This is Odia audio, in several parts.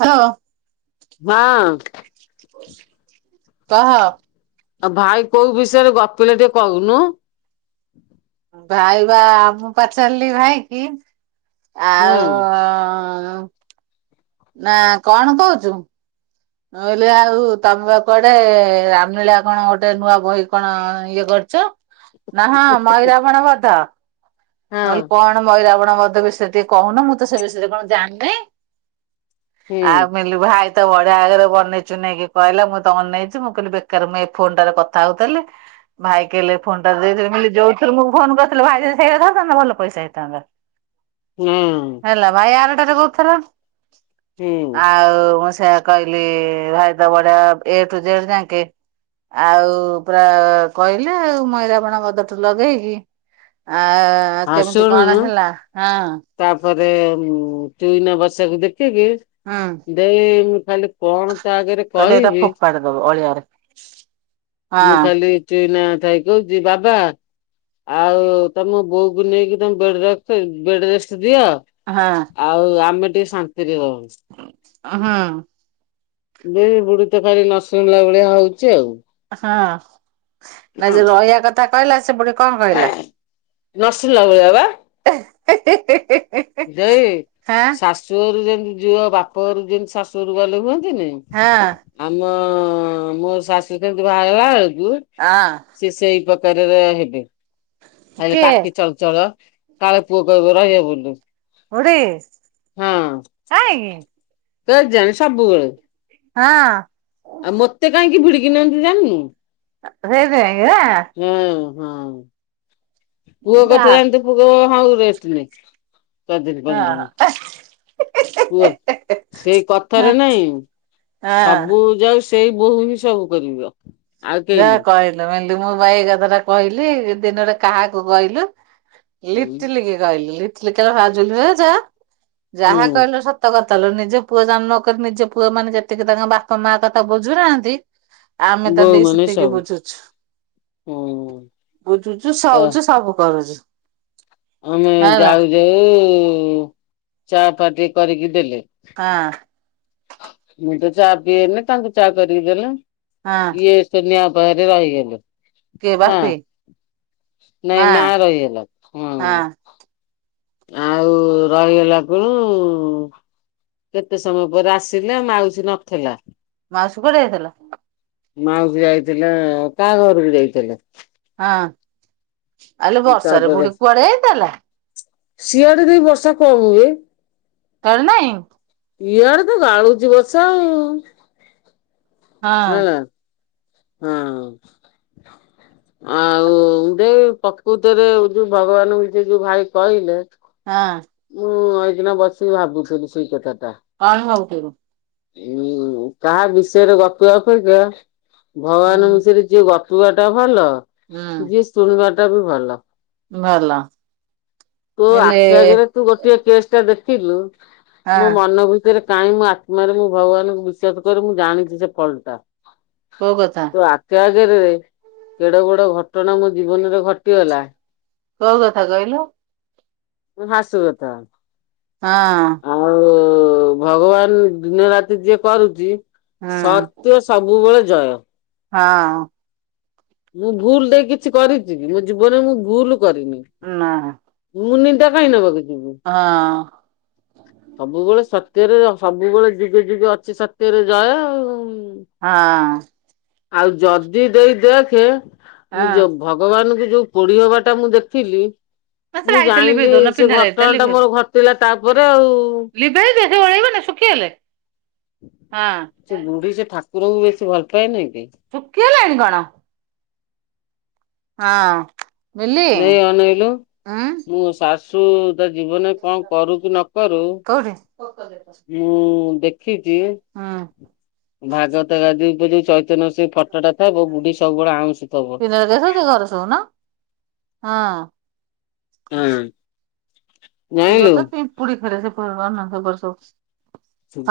ହଁ। ହଁ। କହ? ଆଉ ଭାଇ କୋଉ ବିଷୟରେ ଗପିଲ ଟିକେ କହୁନୁ? ଭାଇ ବା ମୁଁ ପଚାରିଲି ଭାଇ କି ହୁଁ ଆଉ ନା କଣ କହୁଚୁ ମୁଁ କହିଲି ଆଉ ତମେବା କୁଆଡେ ରାମଲୀଳା କଣ ଗୋଟେ ନୂଆ ବହି କଣ ଇଏ କରିଚ ନା ହଁ ମହିରାବଣ ବଦ୍ଧ। ହଁ ମୁଁ କହଲି କଣ ମହିରାବଣ ବଧ ବିଷୟରେ ଟିକେ କହୁନ ମୁଁ ତ ସେ ବିଷୟରେ କଣ ଜାଣି ନେଇଁ। ହୁଁ ଆମିଲୁ ଭାଇ। ଏତେ ବଢିଆ ଆଗରେ ବନେଇ ଚୁନେଇକି କହିଲା ମୁଁ ତ ବ ଅନେଇଚି ମୁଁ କହିଲି ବେକାର ମୁଁ ଏଇ ଫୋନ ଟାରେ କଥା ହଉଥିଲି ଭାଇ କହିଲେ ଫୋନ ଟା ଦେଇଥିଲେ ଯୋଉଥିରେ ମୁଁ ଫୋନ କରିଥିଲେ ଭାଇ ଯଦି ସେ ସେଟା ଧ। ଭଲ ପଇସା ହେଇଥାନ୍ତା। ହୁଁ। ହେଲା ଭାଇ ଆରଟାରେ କରୁଥିଲା ହୁଁ ଆଉ ମୁଁ ସେୟା କହିଲି ଭାଇ ତ ବଢଆ ଏ ଠୁ ଜେଡ ଯାଙ୍କେ। ଆଉ ପୁରା କହିଲି ଆଉ ମଇରାବଣ ବଧ ଠୁ ଲଗେଇକି ଆ ହଁ କେମିତି ଶୁଣୁନୁ କଣ ହେଲା ହଁ। ତାପରେ ଚୁଇନା ବସକୁ ଦେଖିକି। ହଁ। ଦେଇ ମୁଁ ଖାଲି କଣ ତା ଆଗରେ କଇଲି ଏଟା କହିବି ଫୋପଡ଼ି ଦବ ଅଳିଆରେ। ହଁ ମୁଁ କହିଲି ଚୁଇନା ଥାଇ କହୁଛି ବାବା ଆଉ ତମେ ବୋଉ କୁ ନେଇକି ତମେ ବେଡ ରେ ବେଡ ରେଷ୍ଟ ଦିଅ। ହଁ। ଆଉ ଆମେ ଟିକେ ଶାନ୍ତିରେ ରହୁ ଆ ହଁ। ଯେ ବୁଢ଼ୀ ତ କାଇଁ ନ ଶୁଣିଲା ଭଳିଆ ହଉଛି ଆଉ। ହଁ। ନା ଯଉ ରହିବା କଥା କହିଲା ସେପଟେ କଣ କହିଲା? ନ ଶୁଣିଲା ଭଳିଆ ବା। ଦେଇ ହାଁ ଶାଶୁ ଘରୁ ଯେମିତି ଝିଅ ବାପ ଘରକୁ ଯେମିତି ଶାଶୁ ଘରକୁ ଗଲେ ଯେମିତି ହୁଅନ୍ତି ନି? ହଁ। ଆମ ମୋ ଶାଶୁ କେମିତି ବାହାର ହେଲା ବେଳ କୁ ଅଁ। ସେ ସେଇ ପକାରରେ ହେବେ ଆଏ କିଏ ତାକେ ଚଳଚଳ କାଳେ ପୁଅ କହିବ ର ଇଏ ବୁଲୁ। କୋଉଠିି କାହିଁକି? କେଜାଣି ସବୁବେଳେ। ହଁ। ଆଉ ମତେ କାହିଁକି ଭିଡିକି ନିଅନ୍ତି ଜାଣିନୁ। [unintelligible] ଏଁ ହଁ। ପୁଅ ଯା କଥା ଜାଣଥିବୁ ପୁଅ କହିବ ହଁ ରେଷ୍ଟ ନେ ଚାରଦିନ ପାଞ୍ଚ ହଁ ଦିନି। ପୁଅ ସେଇ କଥାରେ ହଁ ନାଇଁ ହଁ ସବୁ ଯାଉ ତେଇ ବୋଉ ହି ସବୁ କରିବ। ଆଉ କେହି ଯାହା କହିଲ ମିଲୁ ମୋ ଭାଇକୁ ଏ କଥା ଟା କହିଲି ଦିନରେ କାହାକୁ କହିଲୁ? ନାଇଁ ଲିଟଲିକି କହିଲି ଲିଟଲି କହିଲା ହାଜୁଲ ହଉଜ ଯା ଯାହା ହୁଁ। କହିଲ ସ ତ କଥାଲୋ ନିଜେ ପୁଅ ଜନ୍ମ କରି ନିଜ ପୁଅ ମାନେ ଯେତିକି ତାଙ୍କ ବାପା ମା କଥା ବୁଝୁନାହାନ୍ତି ଆମେ ତ ବୋଉ ଦେଇ ସେତ୍ ମାନେ ତିକି ସବୁ ବୁଝୁଛୁ ହୁଁ ବୁଝୁଛୁ ସଉଛୁ ସବୁ କରୁଛୁ। ଆମେ ହେଲା ଯାଉ ଯାଉ ଚା ପା ଟିକେ କରିକି ଦେଲେ। ହଁ। ମୁଁ ତ ଚା ପିଏନି ତାଙ୍କୁ ଚା କରି ଦେଲେ ହଁ ଇଏ ସୁନିଆଁ ଅପା ହରେ ରହିଗଲୁ। କିଏ ମା ବାପି? ନାଇଁ ମା ରହିଗଲା ହଁ। ଆଉ ରହିଗଲା କୁଳୁ କେତେ ସମୟ ପରେ ଆସିଲା ମାଉସୀ ନଥିଲା। ମାଉସୀ କୁଆଡେ ଯାଇଥିଲା? ମାଉସୀ ଯାଇଥିଲେ କାହା ଘରକୁ ଯାଇଥିଲେ? ହଁ ଆଲୋ ବର୍ଷାରେ ବୁଢୀ କୁଆଡେ ଯାଇଥିଲା? ଶିଆଡେ ଦେଇ ବର୍ଷା କମ ହୁଏ। ତୋ ଆଡେ ନାଇଁ? ଇଆଡେ ତ ଗାଳୁଚି ବର୍ଷା ଆଉ। ହଁ। ହେଲା ହଁ। ଯେ ପ୍ରକୃତିରେ ଯୋଉ ଭଗବାନ ହଇଛି ଯୋଉ ଭାଇ କହିଲେ ହାଁ। ମୁଁ ଏଇଦିନ ବସି ଭାବୁଥିଲି ସେଇ କଥାଟା। ଆ ଭାବୁଥିଲୁ। ହୁଁ କାହା ବିଷୟରେ ଗପିଆ ଅପେକ୍ଷା ହୁଁ ଭଗବାନଙ୍କ ବିଷୟରେ ଯିଏ ଗପିବା ଟା ଭଲ ଯିଏ ହୁଁ ଶୁଣିବା ଟା ବି ଭଲ। ଭଲ ତୋ ହେଲେ ଆଖି ଆଗରେ ତୁ ଗୋଟେ କେସଟା ଦେଖିଲୁ ହଁ ମୋ ମନ ଭିତରେ କାହିଁ ମୋ ଆତ୍ମାରେ ମୁଁ ଭଗବାନଙ୍କୁ ବିଶ୍ବାସ କରେ ମୁଁ ଜାଣିଛି ସେ ଫଲ ଟା। କୋଉ କଥା? ତ ଆଖି ଆଗରେରେ କେଡେ ବଡ ଘଟଣା ମୋ ଜୀବନରେ ଘଟିଗଲା କୋଉ କଥା କହିଲୁ? [unintelligible] ହଁ। ଆଉ ଭଗବାନ୍ ଦିନରାତି ଯିଏ କରୁଚି, ହଁ ସତ୍ୟ ସବୁବେଳେ ଜୟ। ହଁ। ମୁଁ ଭୁଲ ଟାଏ କିଛି କରିଚି କି, ମୋ ଜୀବନରେ ମୁଁ ଭୁଲ କରିନି। ନାଁ। ମୁଁ ନିନ୍ଦା କାଇଁ ନବାକୁ ଯିବୁ। ହଁ। [inaudible] ସବୁବେଳେ ସତ୍ୟରେ ଅ ସବୁବେଳେ ଯୁଗେ ଯୁଗେ ଅଛି ସତ୍ୟରେ ଜୟ ଆଉ। ହାଁ। ଆଉ ଯଦି ଦେଇ ଦେଖେ, ମୁଁ ହଁ ଯୋଗ୍ ଭଗବାନଙ୍କୁ ଯୋଉ ପୋଡି ହବାଟା ମୁଁ ଦେଖିଲି ମତେ ମୁଁ ଲାଇଟ୍ ଟା ଲିଭେଇ ଜାଇଁଲି ଦଉନ ସେ ପିନ୍ଧା ଲାଇଟ୍ ଟା ଘଟଣାଟା ଲିଭେଇ ମୋର ଘଟିଲା ତା ପରେ ଆଉ। ଲିଭେଇ ଦେ [unintelligible] ନା ଶୁଖିଗଲେ। ହଁ ସେ ବୁଢୀ ସେ ଠାକୁରଙ୍କୁ ବେଶୀ ଭଲ ପାଏ ନାଇଁ କି। ଶୁଖିଗଲାଣି କଣ? ହଁ। ମିଲି ଲେଇ ଅନେଇଲୁ ଉଁ ମୋ ଶାଶୁ ତା ଜୀବନରେ କଣ କରୁ କି ନ କରୁ କୋଉଠି? [unintelligible] ମୁଁ ଦେଖିଚି ହୁଁ। ଭାଗବତ ଗାଦି [unintelligible] ଚୈତନ୍ୟ ସେ ଫଟୋଟା ଥାବ, ବୁଢୀ ସବୁବେଳେ ଆଉଁଶୁ ଥବ। [unintelligible] ଘରେ ସଉ ନ। ହଁ। [unintelligible] ଏଇ କ ଜାଣିଲୁ ତ ପିମ୍ପୁଡି ଖାରି [unintelligible] [unintelligible] [unintelligible]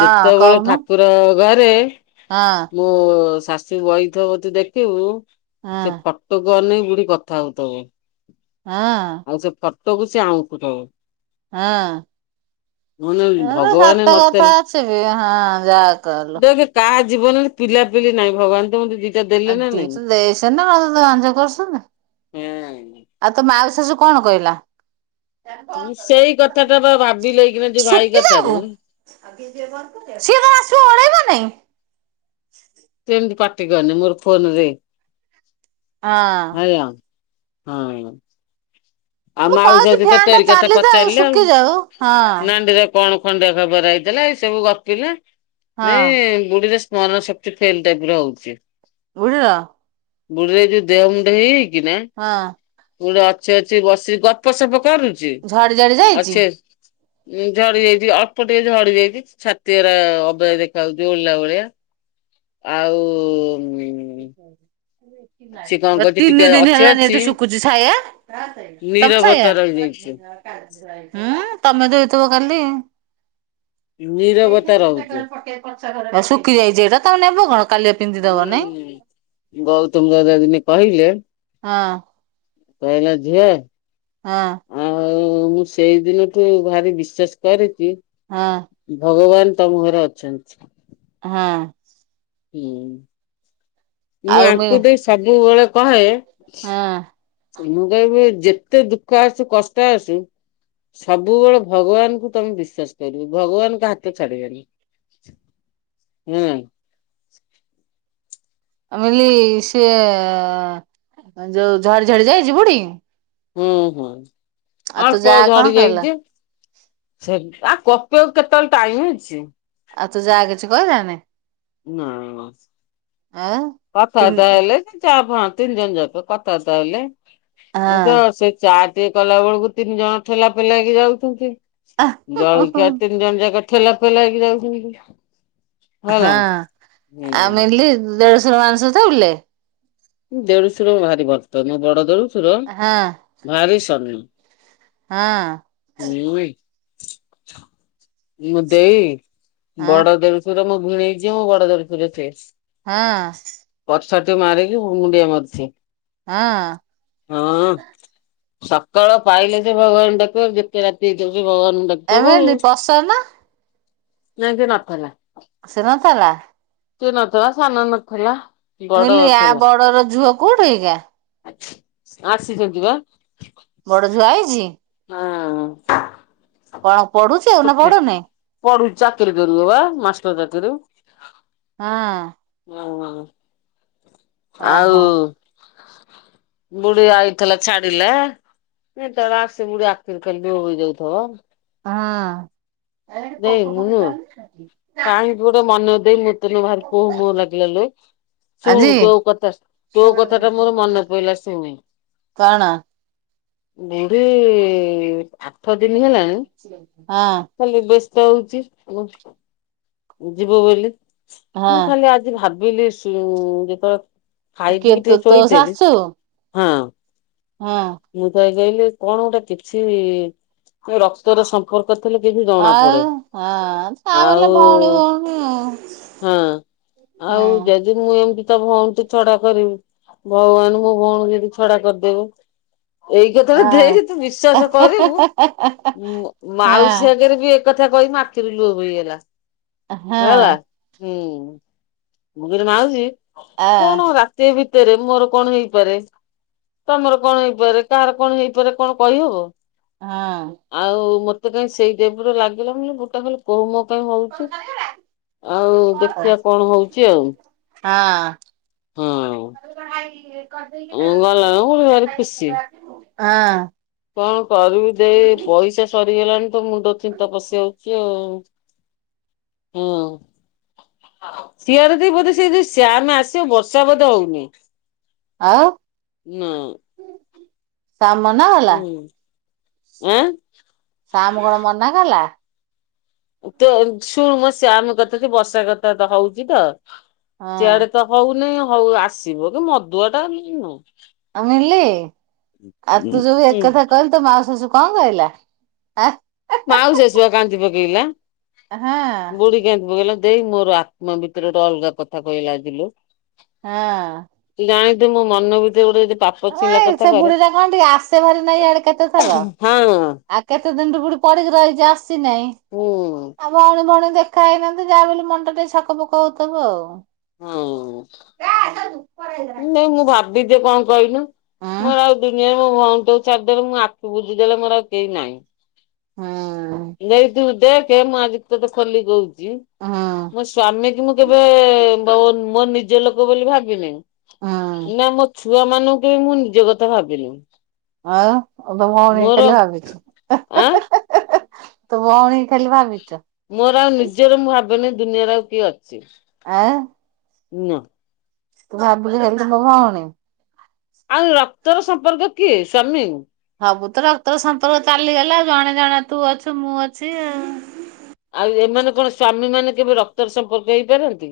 ଯେତବେଳେ ଠାକୁର ଘରେ [unintelligible] ହଁ ମୋ ଶାଶୁ ବଇଥ ବ ତୁ ଦେଖିବୁ, ସେ ହଁ ଫ [unintelligible] [unintelligible] ବୁଢି କଥା ହଉ ତବ। ହଁ। ଆଉ ସେ ଫଟୋକୁ ସେ ଆଉଁସୁ ଥବ। ହଁ। ମାନେ ଭଗବାନ [unintelligible] [unintelligible] ହଁ ନଥିଲେ ଯାହା କଇଲୁ। [unintelligible] କାହା ଜୀବନରେ ପିଲାପିଲି ନାହିଁ। ଭଗବାନ ତ ମୁ [unintelligible] [unintelligible] [unintelligible] [unintelligible] ଆଉ ହଁ ତୋ ମାଉସି ଶାଷୁ କଣ କହିଲା? ସେଇ କଥା ଟା ବା ଭାବିିଲେଇକିନା ଯୋଉ ଭାଇ ଶୁଖିଯାଉ କଥାରୁ। [unintelligible] [unintelligible] ଆସିବ ଅଳେଇବ ନାଇଁ? ତୁ ଏମତି ପାଟିକରନି ମୋର ଫୋନ ରେ। ହଁ। ହାଲୋ ହଁଇଁ। ଆଉ ମୁଁ ମାଉସୀ କହୁଛି ଯ ତ ଫ୍ୟାନ ଟା ତିରି କଥା ଚାଲିଥାଉ ପଚାରିଲେ ଆଉ ଶୁଖିଯାଉ ହଁ। ନାଡିରେ କଣ ଖଣ୍ଡିଆ ଖବର ହେଇଥିଲା ଏଇ ସବୁ ଗପିଲା ନେ ହଁ ବୁଢ଼ୀ ରେ ମର ସପ୍ଟେ ଫେଲ ଟାଇପର ହଉଛି। ବୁଝିଲ। ବୁଢୀରେ ଯୋଉ ଦେହ ମୁଣ୍ଡ ହେଇଯାଇକି ନା ହଁ ବୁଡା ଅଛେ ବସି ଗପସପ କରୁଛି ଝଡି ଝଡି ଯାଇଛି। ଅଛି। ଉଁ ଝଡି ଯାଇଛି ଅଳ୍ପ ଟିକେ ଝଡି ଯାଇଛି। ଛାତିଏରା ଅବୟ ଦେଖା ହଉଛି ଓଲିଲା ଭଳିଆ ଆଉ ସିଏ କଣ ଠ କରୁଛି ଟିକେ ତିନି ଦିନ ଅଛି ହେଲାନି ଅଛି ଏଇଠେ ସୁକୁୁଚି ସାୟା ତମ ନିରବତା ରହିଯାଇଛି ସାୟା। ଉଁ ତମେ ଦେଇଥିବ କାଲି। ନିରବତା ରହୁଛି। ଶୁଖି ଯାଇଛି ଏଇଟା ତମ ନେବ କଣ? କାଲିଆ ପିନ୍ଧିଦବ ନାଇଁ ହୁଁ ଗୌତମ ଦଦା ଦିନେ କହିଲେ ହଁ। କହିଲେ ଝିଅ ହଁ। ଆଉ ମୁଁ ସେଇ ଦିନଠୁ ଭାରି ବିଶ୍ଵାସ କରିଚି। ହଁ। ଭଗବାନ ତମ ଘରେ ଅଛନ୍ତି। ହଁ। ହୁଁ। ମୁଁ ଆଉ ମି ଆଙ୍କୁ ଦେଇ ସବୁବେଳେ କହେ ହଁ ମୁଁ କହିବି ଯେତେ ଦୁଃଖ ଆସୁ କଷ୍ଟ ଆସୁ ସବୁବେଳେ ଭଗବାନଙ୍କୁ ତମେ ବିଶ୍ଵାସ କରିବି ଭଗବାନଙ୍କ ହାତ ଛାଡିବନି। ହୁଁ। ଆମିଲି ସିଏ ଯୋଉ ଝଡି ଝଡି ଯାଇଛି ବୁଢ଼ୀ ହୁଁ ହୁଁ ତୋ ଅଲ୍ପ ଯା କଣ ଝଡି କହିଲା ଯାଇଚିଆ। ସେ ଆଉ କପେଇକୁ କେତେବେଳେ ଟାଇମ ଅଛି। ଆଉ ତୁ ଯାଆ କିଛି କହିଲାନି। ନାଇଁ ମାଉସୀ। ଆ। କଥାବାର୍ତ୍ତା ହେଲେ ସେ ଚାର ପା ତିନି ଜଣ ଯାକ କଥାବାର୍ତ୍ତା ହେଲେ ମୁଁ ତ ସେ ଚାଆ ଟିକେ କଲା ବେଳକୁ ତିନି ଜଣ ଠେଲା ପେଲା ହେଇକି ଯାଉଚନ୍ତି। ହଁ ଜଳଖିଆ ତିନି ଜଣ ଯାକ ଠେଲା ଫେଲା ହେଇକି ଯାଉଛନ୍ତି। ହେଲା। ହଁ ହୁଁ ଆମିଲି ଦେଢଶର ମାଂସ ଥା ବିଲେ। ଦେଢୁଶୁର ଭାରି ବର୍ତନ ବଡ ଦେଢ଼ଶୁର ହଁ ଭାରି ସନ। ହଁ। ମୁଁ ଇ। ମୁଁ ଦେଇ ହଁ ବଡ ଦେଢ଼ଶୁର ମୋ ଭିଣେଇ ଯିଏ ମୋ ବଡ ଦେଢ଼ଶୁର ସିଏ। ହଁ। ପ୍ରସାତ ମାରିକି ମୁଣ୍ଡିଆ ମାରୁଛି। ହଁ। ହଁ। ସକାଳ ପାଇଲେ ସେ ଭଗବାନ କୁ ଡାକିବ ଆଉ ଯେତେ ରାତି ହେଇଥାଉ ସେ ଭଗବାନ ଙ୍କୁ [inaudible] ସେମତି ନଥିଲା। ଆସି ନଥିଲା। ସେ ନଥିଲା ସାନ ନଥିଲା। ମୁଁ ବଡ କହିଲି ୟା ଥିଲା। ବଡର ଝୁଅ କୋଉଠି ହେଇଗା? ଆସିଛନ୍ତି ବା। ବଡ ଝୁଅ ଆଇଛି? ହୁଁ। କଣ ପଢୁଛୁ ନା ପଢୁନୁ? ପଢୁଛି ଚାକିରି କରିବ ପା ମାଷ୍ଟର ଚାକିରି। ହଁ। ହଁ ହଁ ଓହୋ ଆଉ ବୁଢୀ ଆଇଥିଲା ଛାଡିଲା ଏ ତ ସେ ବୁଢ଼ୀ ଆଖିରୁ ଖାଲି କୁହ ବହି ଯାଉଥିବ। ଦେଇ ମୁନୁ ହଁ। କାହିଁକି ଗୋଟେ ମନେ ଦେଇ ମୁୂତନ ବାହାର [inaudible] କୁହ ମ ଲାଗିଲଲୁ। ଆଜି ଶୁଣୁ ତୋ କଥା, ତୋ କଥା ଟା ମୋର ମନେ ପଡିଲା ଶୁଣୁ। କଣ? ବୁଢୀ ଆଠ ଦିନ ହେଲାଣି ହଁ। ଖାଲି ବ୍ୟସ୍ତ ହଉଛି ଆ ଯିବ ବୋଲି ମୁଁ ହଁ ଖାଲି ଆଜି ଭାବିଲି ଯେତେବେଳେ କିଏ ଖାଇପିକି ତୋ ଟିକେ ତୋ ଶୋଇଥିଲି ଶାଶୁ ଅଁ ହଁ। ମୁଁ ତ ଏଇ କହିଲି କଣ ଗୋଟେ କିଛି ର ତୋର ର ସମ୍ପର୍କ ଥିଲେ କିଛି ଜଣା ଆଉ ପଡେ ହଁ ତା ବଲେ ଆଉ ଭଉଣୀ ଭଉଣୀ ହଁ ଆଉ ମୁଁ ଏମତି ତ ଭଉଣଠୁ ଛଡା କରିମି। ଭଗବାନ ମୋ ଭଉଣୀଙ୍କୁ ଯଦି ଛଡା କରିଦେବ। ଏଇ କଥା ଟା ଆଉ ଦେଖେ ତୁ ବିଶ୍ଵାସ କରିବୁ ମାଉସୀ ହଁ ଆଗରେ ବି କଥା କହିକି ମୋ ଆଖିରୁ ଲୁହ ବଇଗଲା ହଁ ହେଲା ହୁଁ। ମୁଁ କହିଲି ମାଉସି ଆ କଣ ରାତି ଭିତରେ ମୋର କଣ ହେଇପାରେ? ତମର କଣ ହେଇପାରେ କାହାର କଣ ହେଇପାରେ କଣ କହିହବ? ହଁ। ଆଉ ମତେ କାଇଁ ସେଇ ଟାଇପର ଲାଗିଲା ମୁଁ କହିଲି ଗୋଟା ବହୁ ମୋ ପାଇଁ ହଉଛି ଆଉ। ହଁ ଦେଖିବା କଣ ହଉଛି ଆଉ? ହଁ। ହଁ। [unintelligible] ଗଲା ମୁଁ ଭାରି ଖୁସି। ହଁ। କଣ କରିବି ଦେଇ ପଇସା ସରିଗଲାଣି ତ ମୁଣ୍ଡ ଚିନ୍ତା ପଶିଯାଉଛି ଆଉ ହଁ। ସିଆଡେ ଦେଇ ବୋଧେ ସେ ଯୋଉ ସିଆରମ୍ ଆସିବ ବର୍ଷା ବୋଧେ ହଉନି। ନାଁ। ଶାମ୍ ମନା କଲା ହୁଁ ଆଁ ଶ୍ୟାମ୍ କଣ ମନା କଲା? ତୁ ଆଗ ଶୁଣୁ ମୋ ଶ୍ୟାମ୍ କଥା ବି ବର୍ଷେ କଥାବାର୍ତ୍ତା ହଉଚି ତ ହଁ ସିଆଡେ ତ ହଉନେଇଁ ହଉ ଆସିବ କି ମଦୁଆ ଟା ଆଉ ନିଲି ଆଉ ତୁ ଯଉ ହୁଁ ଏକଥା କହି ତୋ ମା ଶାଶୁ ଙ୍କ କହିଲା ଆ ମାଉସୀ ଜେଜେ ବା କାନ୍ଦି ପକେଇଲା ହଁ ବୁଢ଼ି ଏ ଗୁଣନ ଦେଇ ମୋର ଆତ୍ମ ଭିତରେ ତ ଅଲ୍ଗା କଥା କହି ଆଜିଲୁ ହଁ। ତୁ ଜାଣିଚୁ ମୋ ମନ ଭିତରେ ଗୋଟେ ଯ ଙ୍କାଇଁ ସେ ବୁଢ଼ୀଟା କଣ ଟିକେ ଆସେ ଭାରି ନାଇଁ ଆଡେ କେତେ ଥର ହଁ ଆ କେତେ ଦିନରୁୁ ବୁଢ଼ୀ ପଡିକି ରହିଛି ଆସିନାହିଁ ହୁଁ ଆମେ କଣ ଦେ ଖାଇନାହାନ୍ତି ଯାହା ବି ହେଲେ ମନ୍ଟା ଟିକେ ସକ ପକ ହଉଥିବ ଆଉ। ହୁଁ ନାଇଁ ମୁଁ ଭାବିଦିଏ ଙ୍କ କହିଲୁ? ମୋର ଆଉ ଦୁନିଆରେ ମୋ ଭଉଣୀ ଟାକୁ ଛାଡିଦେଲେ ମୁଁ ଆଖି ବୁଝିଦେଲେ ମୋର ଆଉ କେହି ନାହିଁ। ହୁଁ। ନେଇଥିବୁ ଦେଖେ ମୁଁ ଆଜିଠୁ ତତେ ଖୋଲି କହୁଚି ହଁ। ମୋ ସ୍ଵାମୀକି ମୁଁ କେବେ ବହୁତ୍ ମୋ ନିଜ ଲୋକ ବୋଲି ହୁଁ ଭାବିନେଇ ନା ମୋ ଛୁଆ ମାନଙ୍କୁ ବି ମୁଁ ନିଜ କଥା ଭାବିନି ଆଉ ଅଧ ଭଉଣୀ ମୋର ହେଲେ ଭାବିଚି ହେ ହେ ଆଁ ହେ ହେ ହେ ହେ ତୋ ଭଉଣୀକି ଖାଲି ଭାବିଚ ମୋର ଆଉ ନିଜର ମୁଁ ଭାବିନି ଏ ଦୁନିଆରେ ଆଉ କିଏ ଅଛି। ଆ। ନା। ତୁ ଭାବୁଛୁ ଖାଲି ତମ ଭଉଣୀ? ଆଉ ରକ୍ତର ସମ୍ପର୍କ କିଏ ସ୍ଵାମୀ? ସବୁତ ରକ୍ତର ସମ୍ପର୍କ ଚାଲିଗଲେ ଆଉ ଜଣେ ଜଣେ ତୁ ଅଛୁ ମୁଁ ଅଛି ଆଉ ଏମାନେ କଣ ସ୍ଵାମୀ ମାନେ କେବେ ରକ୍ତର ସମ୍ପର୍କ ହେଇପାରନ୍ତିକି?